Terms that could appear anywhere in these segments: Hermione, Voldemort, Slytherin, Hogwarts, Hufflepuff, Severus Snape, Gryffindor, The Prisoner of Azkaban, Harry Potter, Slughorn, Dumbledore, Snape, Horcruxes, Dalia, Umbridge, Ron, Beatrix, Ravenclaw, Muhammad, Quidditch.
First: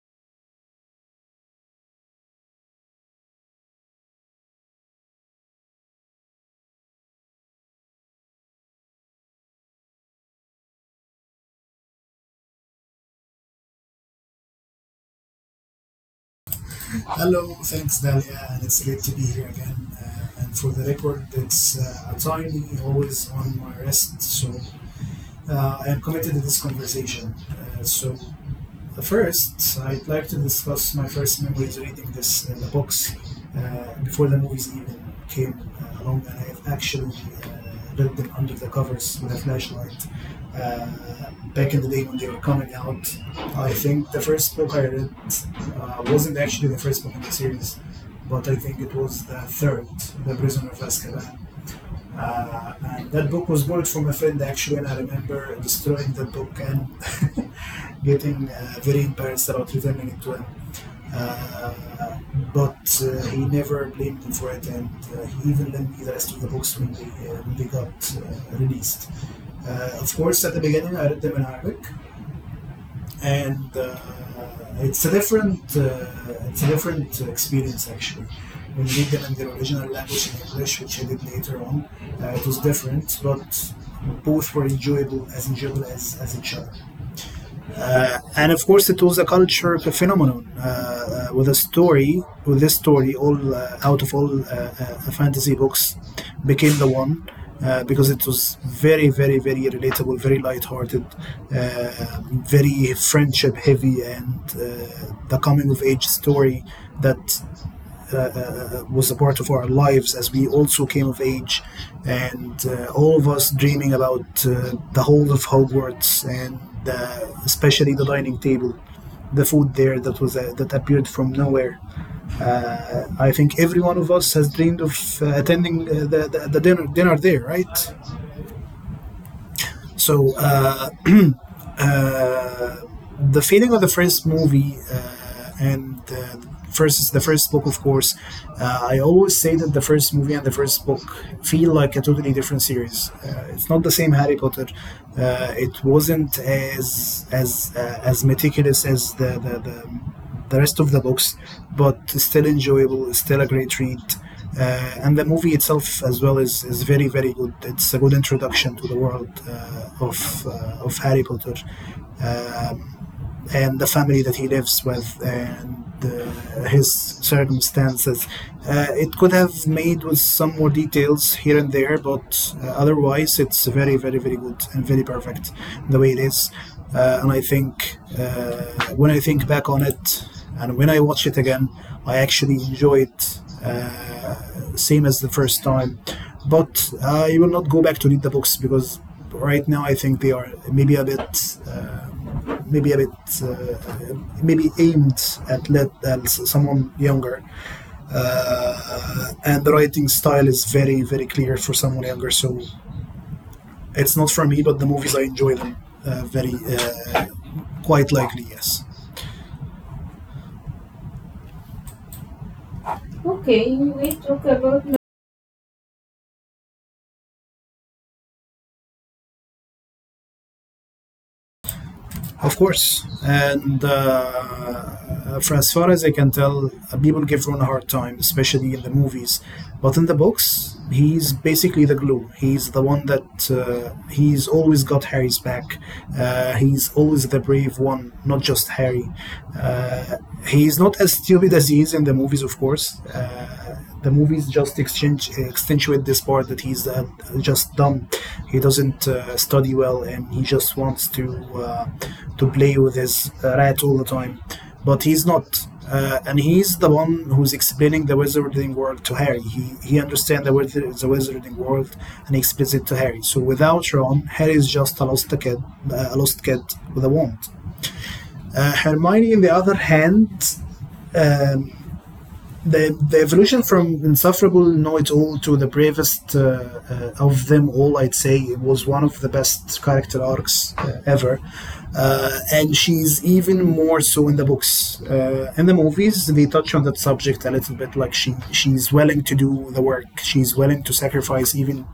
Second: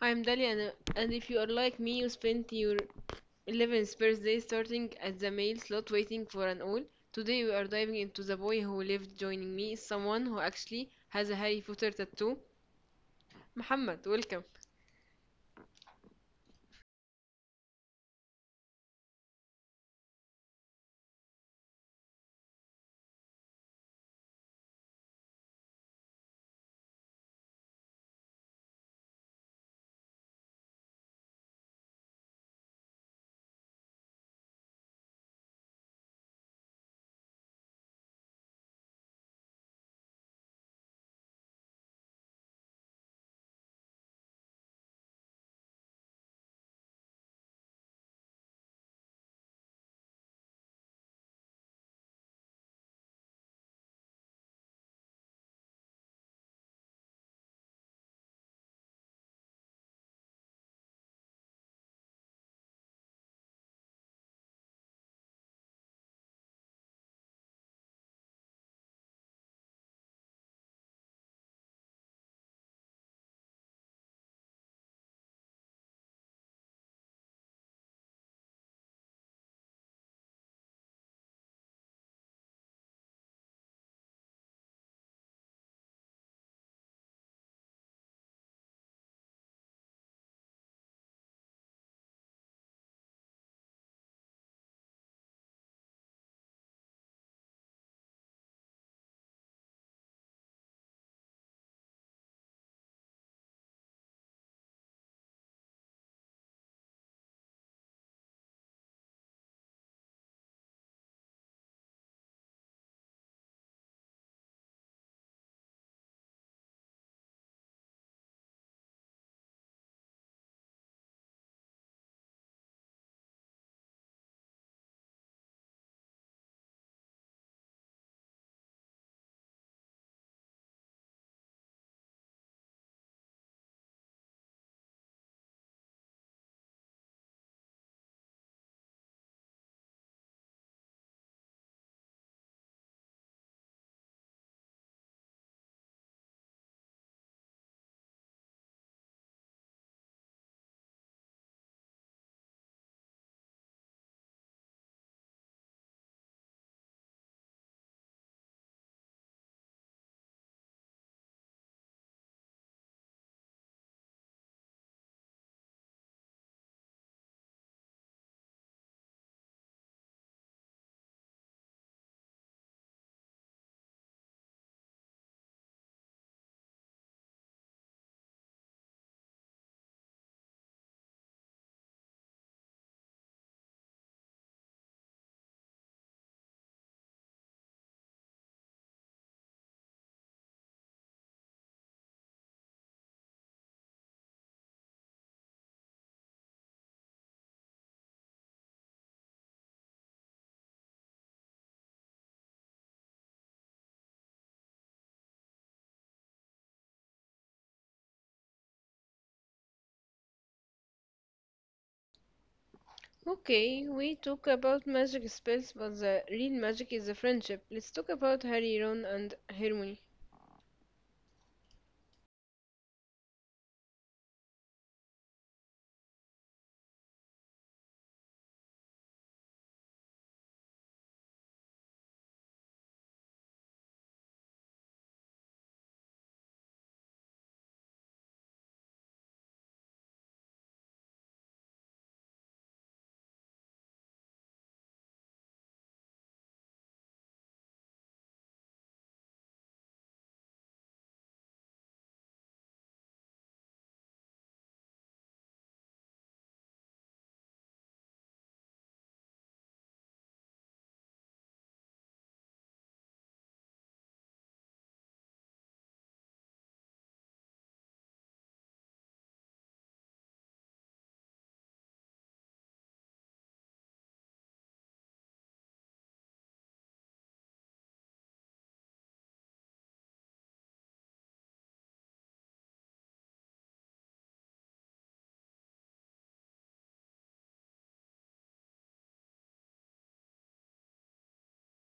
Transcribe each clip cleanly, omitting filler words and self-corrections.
I'm Dalia, and if you are like me, you spent your 11th birthday starting at the mail slot waiting for an all. Today we are diving into the boy who lived. Joining me is someone who actually has a Harry Potter tattoo. Muhammad, welcome. Hello, thanks, Dalia, and it's great to be here again. And for the record, it's a time always on my wrist, so I am committed to this conversation. Uh, so First, I'd like to discuss my first memories reading this in the books before the movies even came along, and I've actually read them under the covers with a flashlight. Uh, Back in the day when they were coming out, I think the first book I read wasn't actually the first book in the series, but I think it was the third, The Prisoner of Azkaban. And that book was borrowed from a friend actually, and I remember destroying the book and getting very embarrassed about returning it to him. Uh, but he never blamed me for it, and he even lent me the rest of the books when they got released. Of course, at the beginning, I read them in Arabic, and it's a different experience actually when they did them in their original language in English, which I did later on. It was different, but both were enjoyable as each other. And of course, it was a culture phenomenon with a story, with this story, all out of all fantasy books, became the one because it was very, very, very relatable, very lighthearted, uh, very friendship heavy, and the coming of age story that was a part of our lives as we also came of age, and all of us dreaming about the whole of Hogwarts and uh, especially the dining table, the food there that was that appeared from nowhere. I think every one of us has dreamed of attending the dinner there, right? So uh, uh, the feeling of the first movie and first the first book, of course, I always say that the first movie and the first book feel like a totally different series. It's not the same Harry Potter. It wasn't as as meticulous as the rest of the books, but still enjoyable. Still a great read, and the movie itself as well is very very good. It's a good introduction to the world of Harry Potter, um, and the family that he lives with and his circumstances. It could have made with some more details here and there, but otherwise it's very, very, very good and very perfect the way it is. And I think when I think back on it and when I watch it again, I actually enjoy it same as the first time. But I will not go back to read the books because right now I think they are maybe a bit, maybe aimed at someone younger, and the writing style is very very clear for someone younger, so it's not for me, but the movies I enjoy them, very quite likely, yes. Okay, Okay, we we talk talk about about magic spells, but the real magic is the friendship. Let's talk about Harry, Ron, and Hermione. Of course. And for as far as I can tell, people give Ron a hard time, especially in the movies. But in the books, he's basically the glue. He's the one that he's always got Harry's back. He's always the brave one, not just Harry. Uh, he's not as stupid as he is in the movies, of course. The movies just exchange, accentuate this part that he's just dumb. He doesn't study well, and he just wants uh, to play with his rat all the time. But he's not. And he's the one who's explaining the wizarding world to Harry. He understands the wizarding world and he explains it to Harry. So without Ron, Harry is just a lost kid, uh, a lost kid with a wand. Hermione, on the other hand. Um, the evolution from insufferable know it all to the bravest of them all, I'd say, was one of the best character arcs ever, and she's even more so in the books. In the movies they touch on that subject a little bit, like she's willing to do the work, she's willing to sacrifice even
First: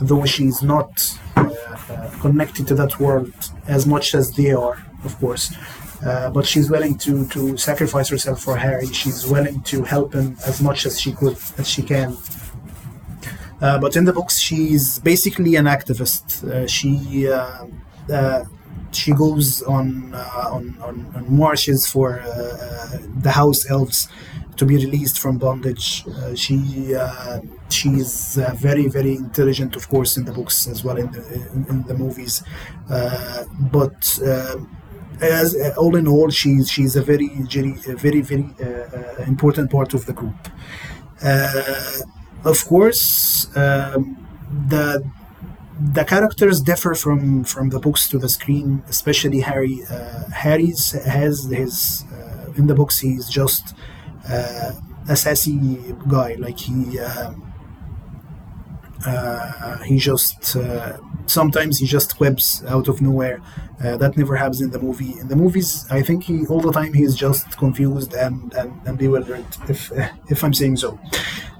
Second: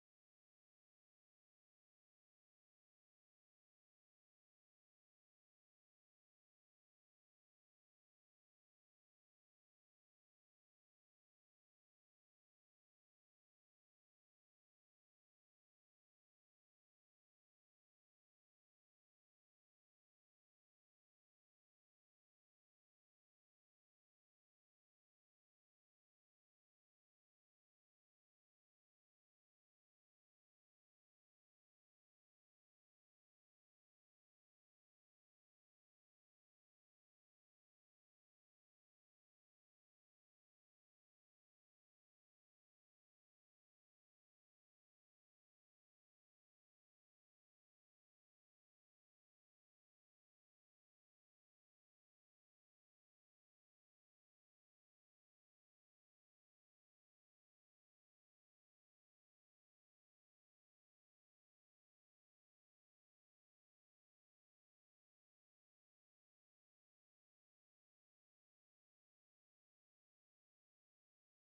though she's not connected to that world as much as they are, of course. But she's willing to sacrifice herself for Harry. She's willing to help him as much as she could, as she can, but in the books, she's basically an activist. Uh, she goes on marches for the house elves to be released from bondage. She she's very very intelligent, of course, in the books as well in the movies. Uh, but as All in all, she's a very very very very important part of the group. Uh, of course, the the characters differ from the books to the screen, especially Harry. Harry's has his in the books he's just uh, a sassy guy, like, he just sometimes he just whips out of nowhere. That never happens in the movie. In the movies, I think he all the time he's just confused and bewildered, if if I'm saying so.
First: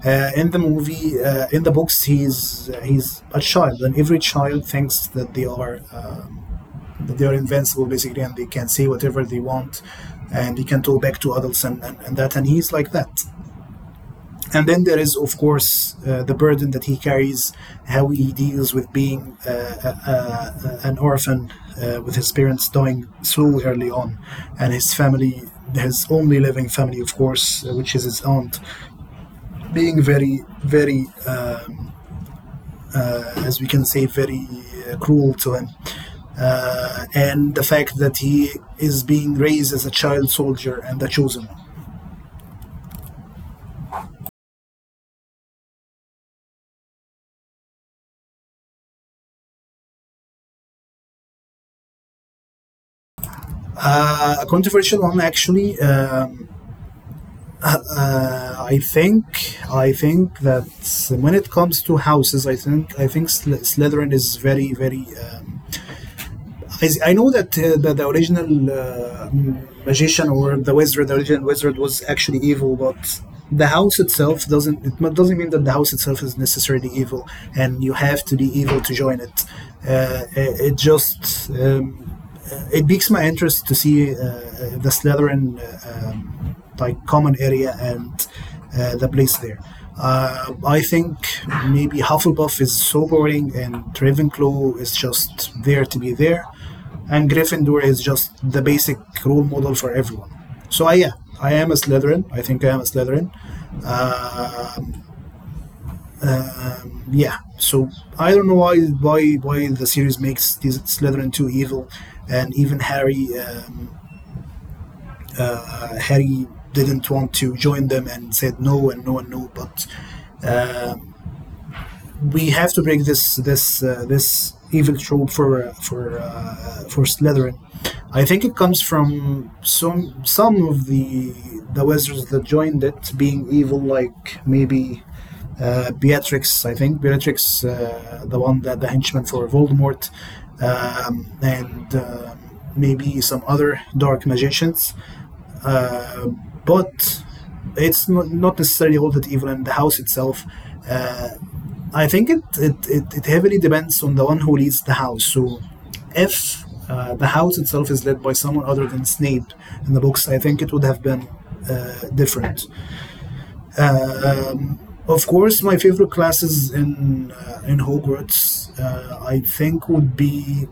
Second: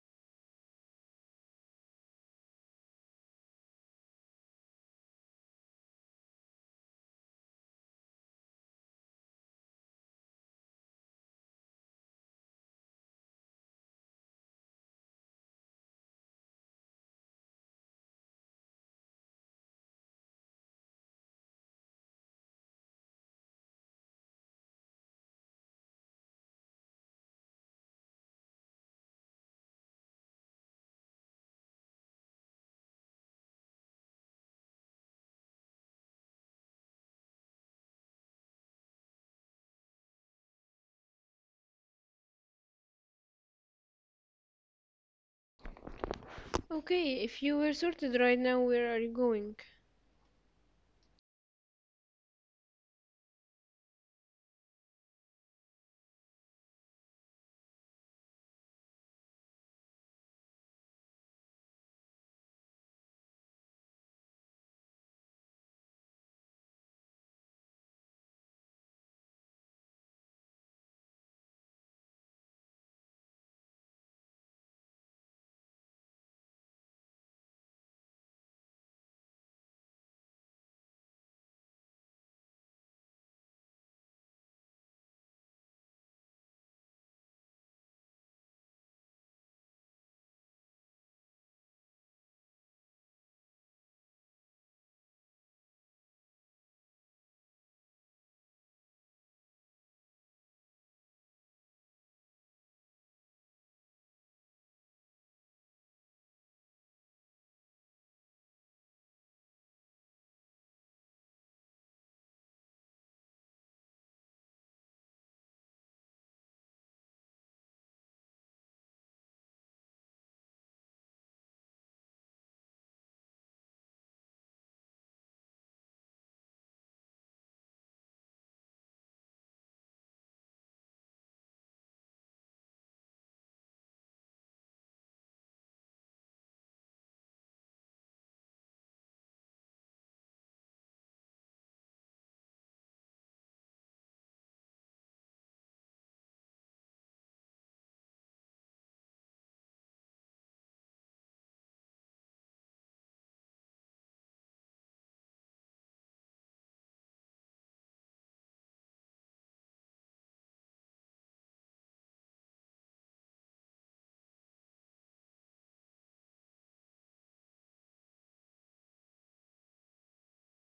In the books, he's a child, and every child thinks that they are invincible basically, and they can say whatever they want, and they can talk back to adults and that. And he's like that. And then there is, of course, the burden that he carries, how he deals with being an orphan, with his parents dying so early on, and his family, his only living family, of course, which is his aunt, being very, very, as we can say, very cruel to him. And the fact that he is being raised as a child soldier and a chosen one. Okay, if you were sorted right now, where are you going? A controversial one, actually. Uh, I think I think that when it comes to houses, I think Slytherin is very very. I know that the original magician or the wizard, the original wizard was actually evil, but the house itself doesn't. It doesn't mean that the house itself is necessarily evil, and you have to be evil to join it. It just it piques my interest to see the Slytherin like common area and the place there. I think maybe Hufflepuff is so boring and Ravenclaw is just there to be there, and Gryffindor is just the basic role model for everyone. So I, yeah, I am a Slytherin. I think I am a Slytherin. Uh, yeah. So I don't know why the series makes these Slytherin too evil, and even Harry didn't want to join them and said no and no one knew. But uh, we have to break this this evil trope for for Slytherin. I think it comes from some of the wizards that joined it being evil, like maybe Beatrix. I think Beatrix, the one that the henchman for Voldemort, and maybe some other dark magicians. Uh, but it's not, not necessarily all that evil in the house itself. Uh, I think it heavily depends on the one who leads the house. So if the house itself is led by someone other than Snape in the books, I think it would have been different. Uh, Um, of course, my favorite classes in in Hogwarts, I think, would be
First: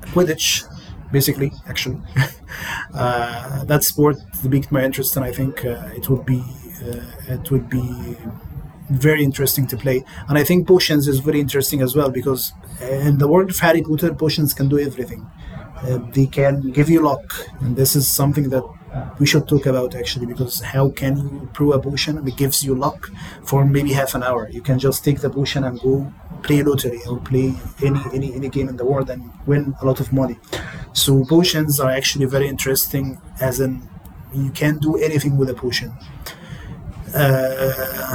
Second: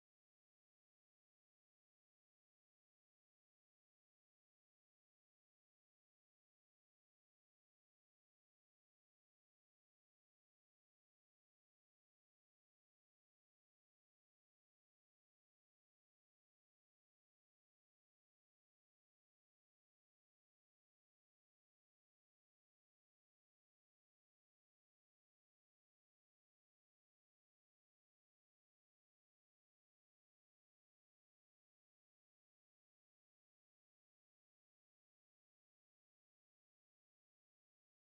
Quidditch, basically, actually, that sport piqued my interest, and I think it would be very interesting to play. And I think potions is very interesting as well because in the world of Harry Potter, potions can do everything. They can give you luck, and this is something that we should talk about actually because how can you brew a potion that gives you luck for maybe half an hour? You can just take the potion and go play lottery or play any game in the world and win a lot of money. So potions are actually very interesting as in you can do anything with a potion. Uh,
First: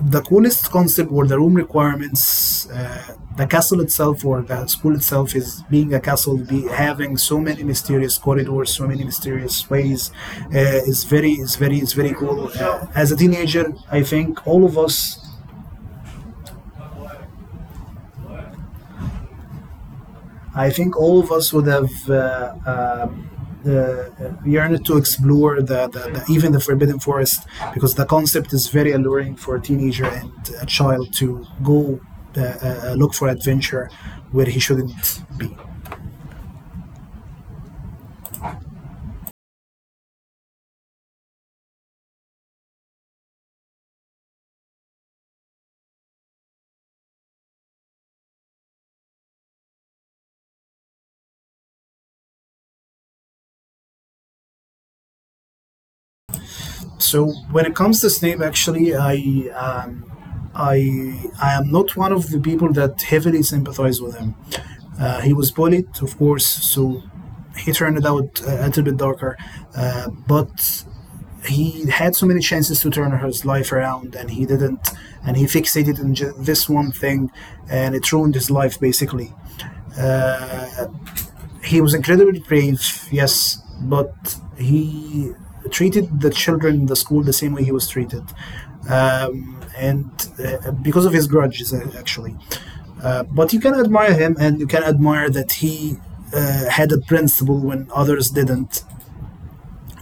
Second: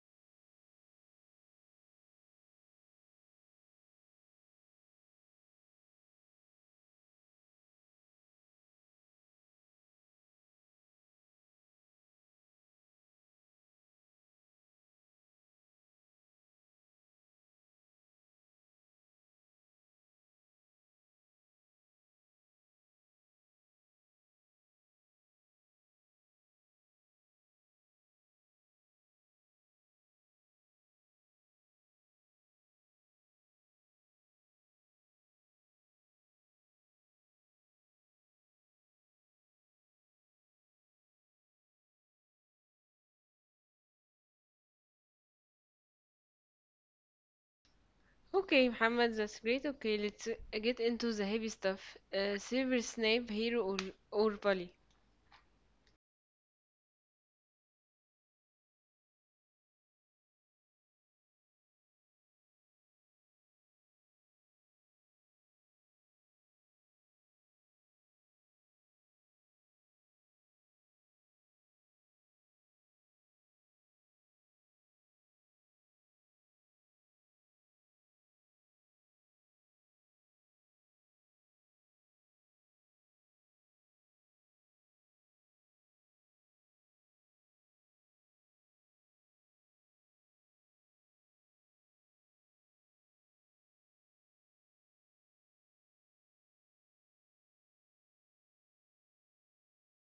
the coolest concept were the room requirements. The castle itself, or the school itself, is being a castle, having so many mysterious corridors, so many mysterious ways. Uh, is very cool. As a teenager, I think all of us would have uh, uh, yearned to explore the even the forbidden forest, because the concept is very alluring for a teenager and a child to go look for adventure where he shouldn't be. Okay, Muhammad, that's great. Okay, let's get into the heavy stuff. Silver Snape, hero or Pali? So when it comes to Snape, actually, I am not one of the people that heavily sympathize with him. He was bullied, of course, so he turned out a little bit darker. But he had so many chances to turn his life around, and he didn't, and he fixated on this one thing, and it ruined his life basically. Uh, he was incredibly brave, yes, but he treated the children in the school the same way he was treated, and because of his grudges, actually. Uh, but you can admire him, and you can admire that he had a principle when others didn't.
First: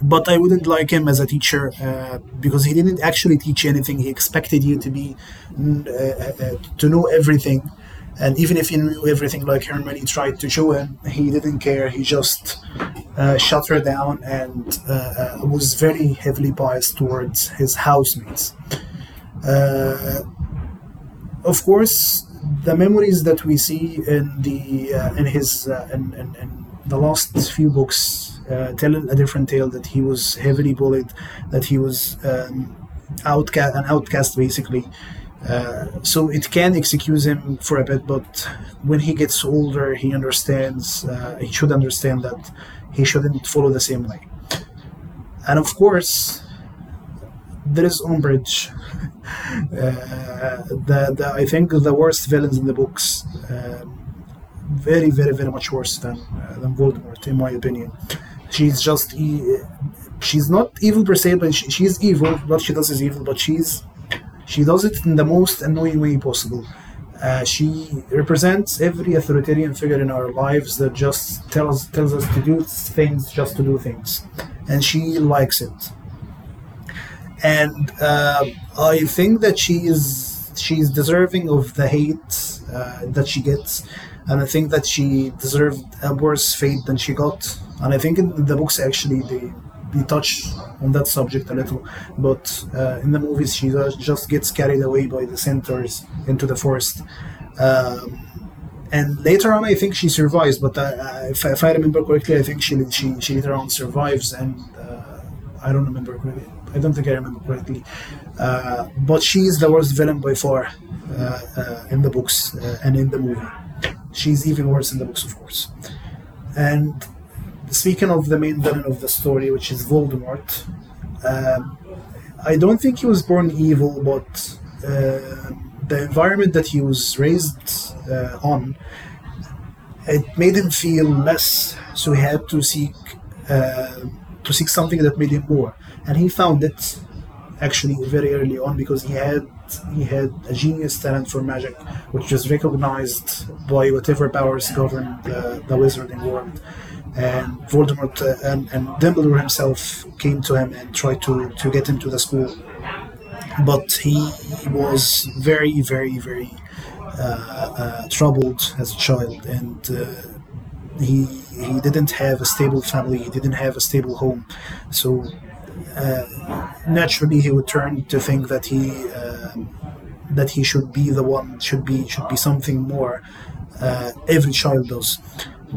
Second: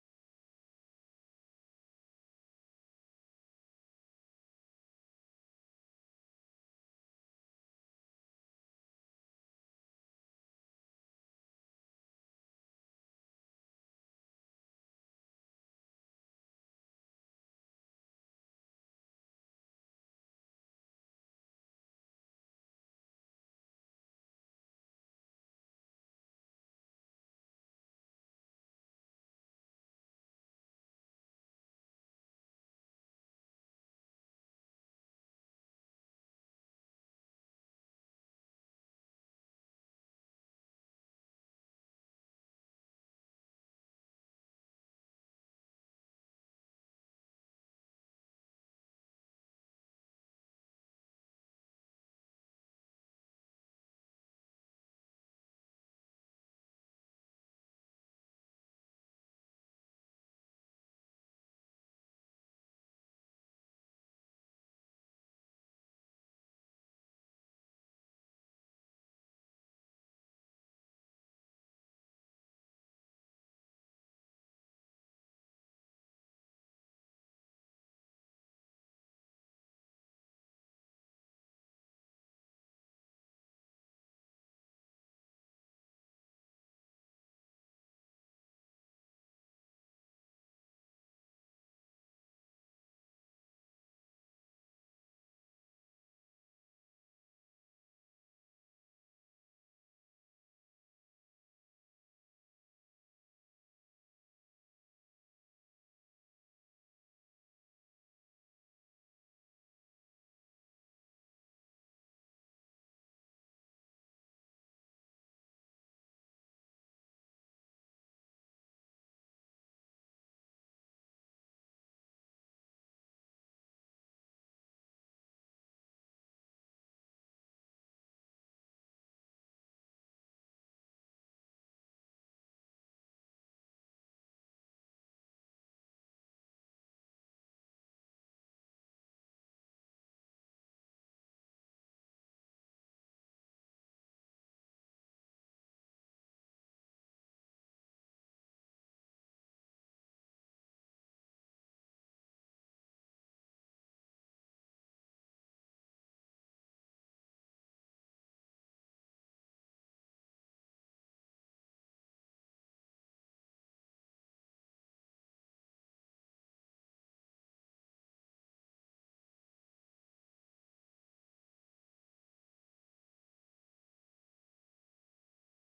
But I wouldn't like him as a teacher, because he didn't actually teach anything. He expected you to be to know everything, and even if you knew everything, like Hermione tried to show him, he didn't care. He just shut her down, and was very heavily biased towards his housemates. Uh, of course, the memories that we see in the in his in the last few books tell a different tale, that he was heavily bullied, that he was outcast an outcast basically. So it can excuse him for a bit, but when he gets older, he understands. He should understand that he shouldn't follow the same way. And of course, there is umbrage, I think the worst villains in the books, very, very, very much worse than Voldemort, in my opinion. She's just e- she's not evil per se, but she's evil. What she does is evil, but she does it in the most annoying way possible. She represents every authoritarian figure in our lives that just tells us to do things just to do things, and she likes it. And I think that she's deserving of the hate that she gets, and I think that she deserved a worse fate than she got. And I think in the books actually they touch on that subject a little, but in the movies she just gets carried away by the centaurs into the forest. Um and later on, I think she survives. But if I remember correctly, I think she later on survives, and I don't remember correctly. I don't think I remember correctly. But she is the worst villain by far, in the books and in the movie. She's even worse in the books, of course. And speaking of the main villain of the story, which is Voldemort, um, I don't think he was born evil, but uh, the environment that he was raised on, it made him feel less, so he had uh, to seek something that made him more. And he found it actually very early on, because he had a genius talent for magic, which was recognized by whatever powers governed the wizarding world. And and Dumbledore himself came to him and tried to get him to the school. But he was very, very, very uh, troubled as a child, and he he didn't have a stable family, he didn't have a stable home, so naturally he would turn to think uh, that he should be the one, should be, should be something more. Uh, every child does,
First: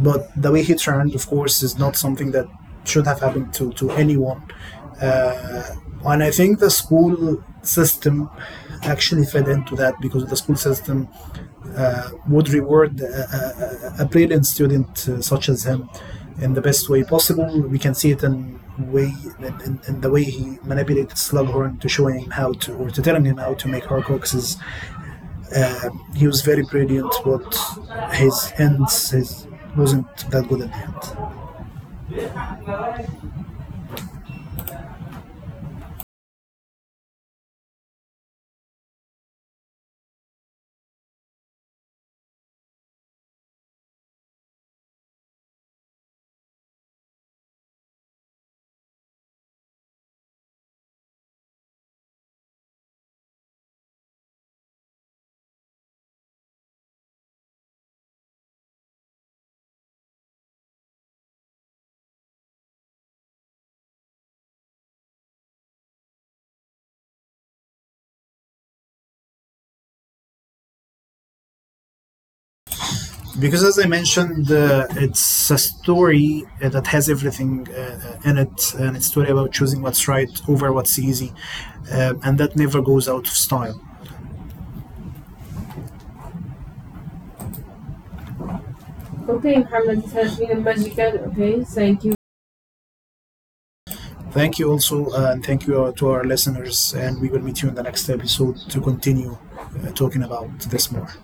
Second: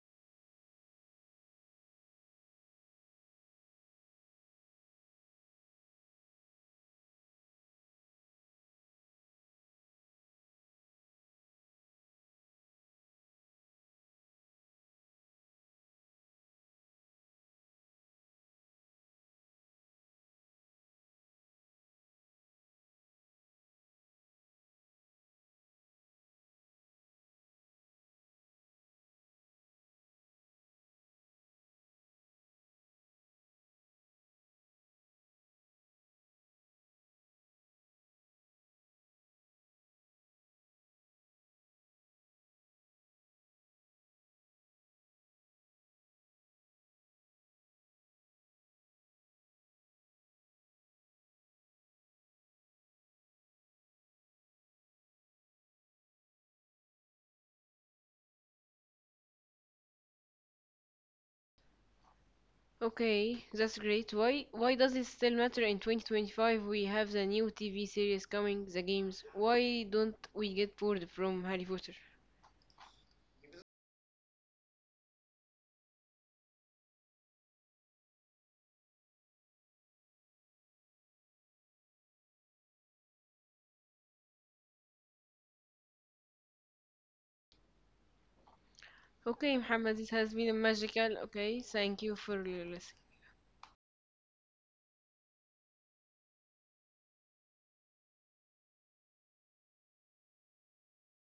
but the way he turned, of course, is not something that should have happened to anyone. Uh, and I think the school system actually fed into that, because the school system would reward a brilliant student, such as him, in the best way possible. We can see it in way in the way he manipulated Slughorn to showing him how to, or to telling him how to, make Horcruxes. Uh, he was very brilliant, but his ends his wasn't that good at the end. Okay, that's great. Why does it still matter in 2025? We have the new TV series coming, the games. Why don't we get bored from Harry Potter? Because as I mentioned, it's a story that has everything in it, and it's a story about choosing what's right over what's easy. And that never goes out of style. Okay, Okay, Muhammad, Muhammad, it it has has been been a a magical. magical. Okay, Okay, thank thank you. you for listening. Thank you also, and thank you to our listeners. And we will meet you in the next episode to continue talking about this more.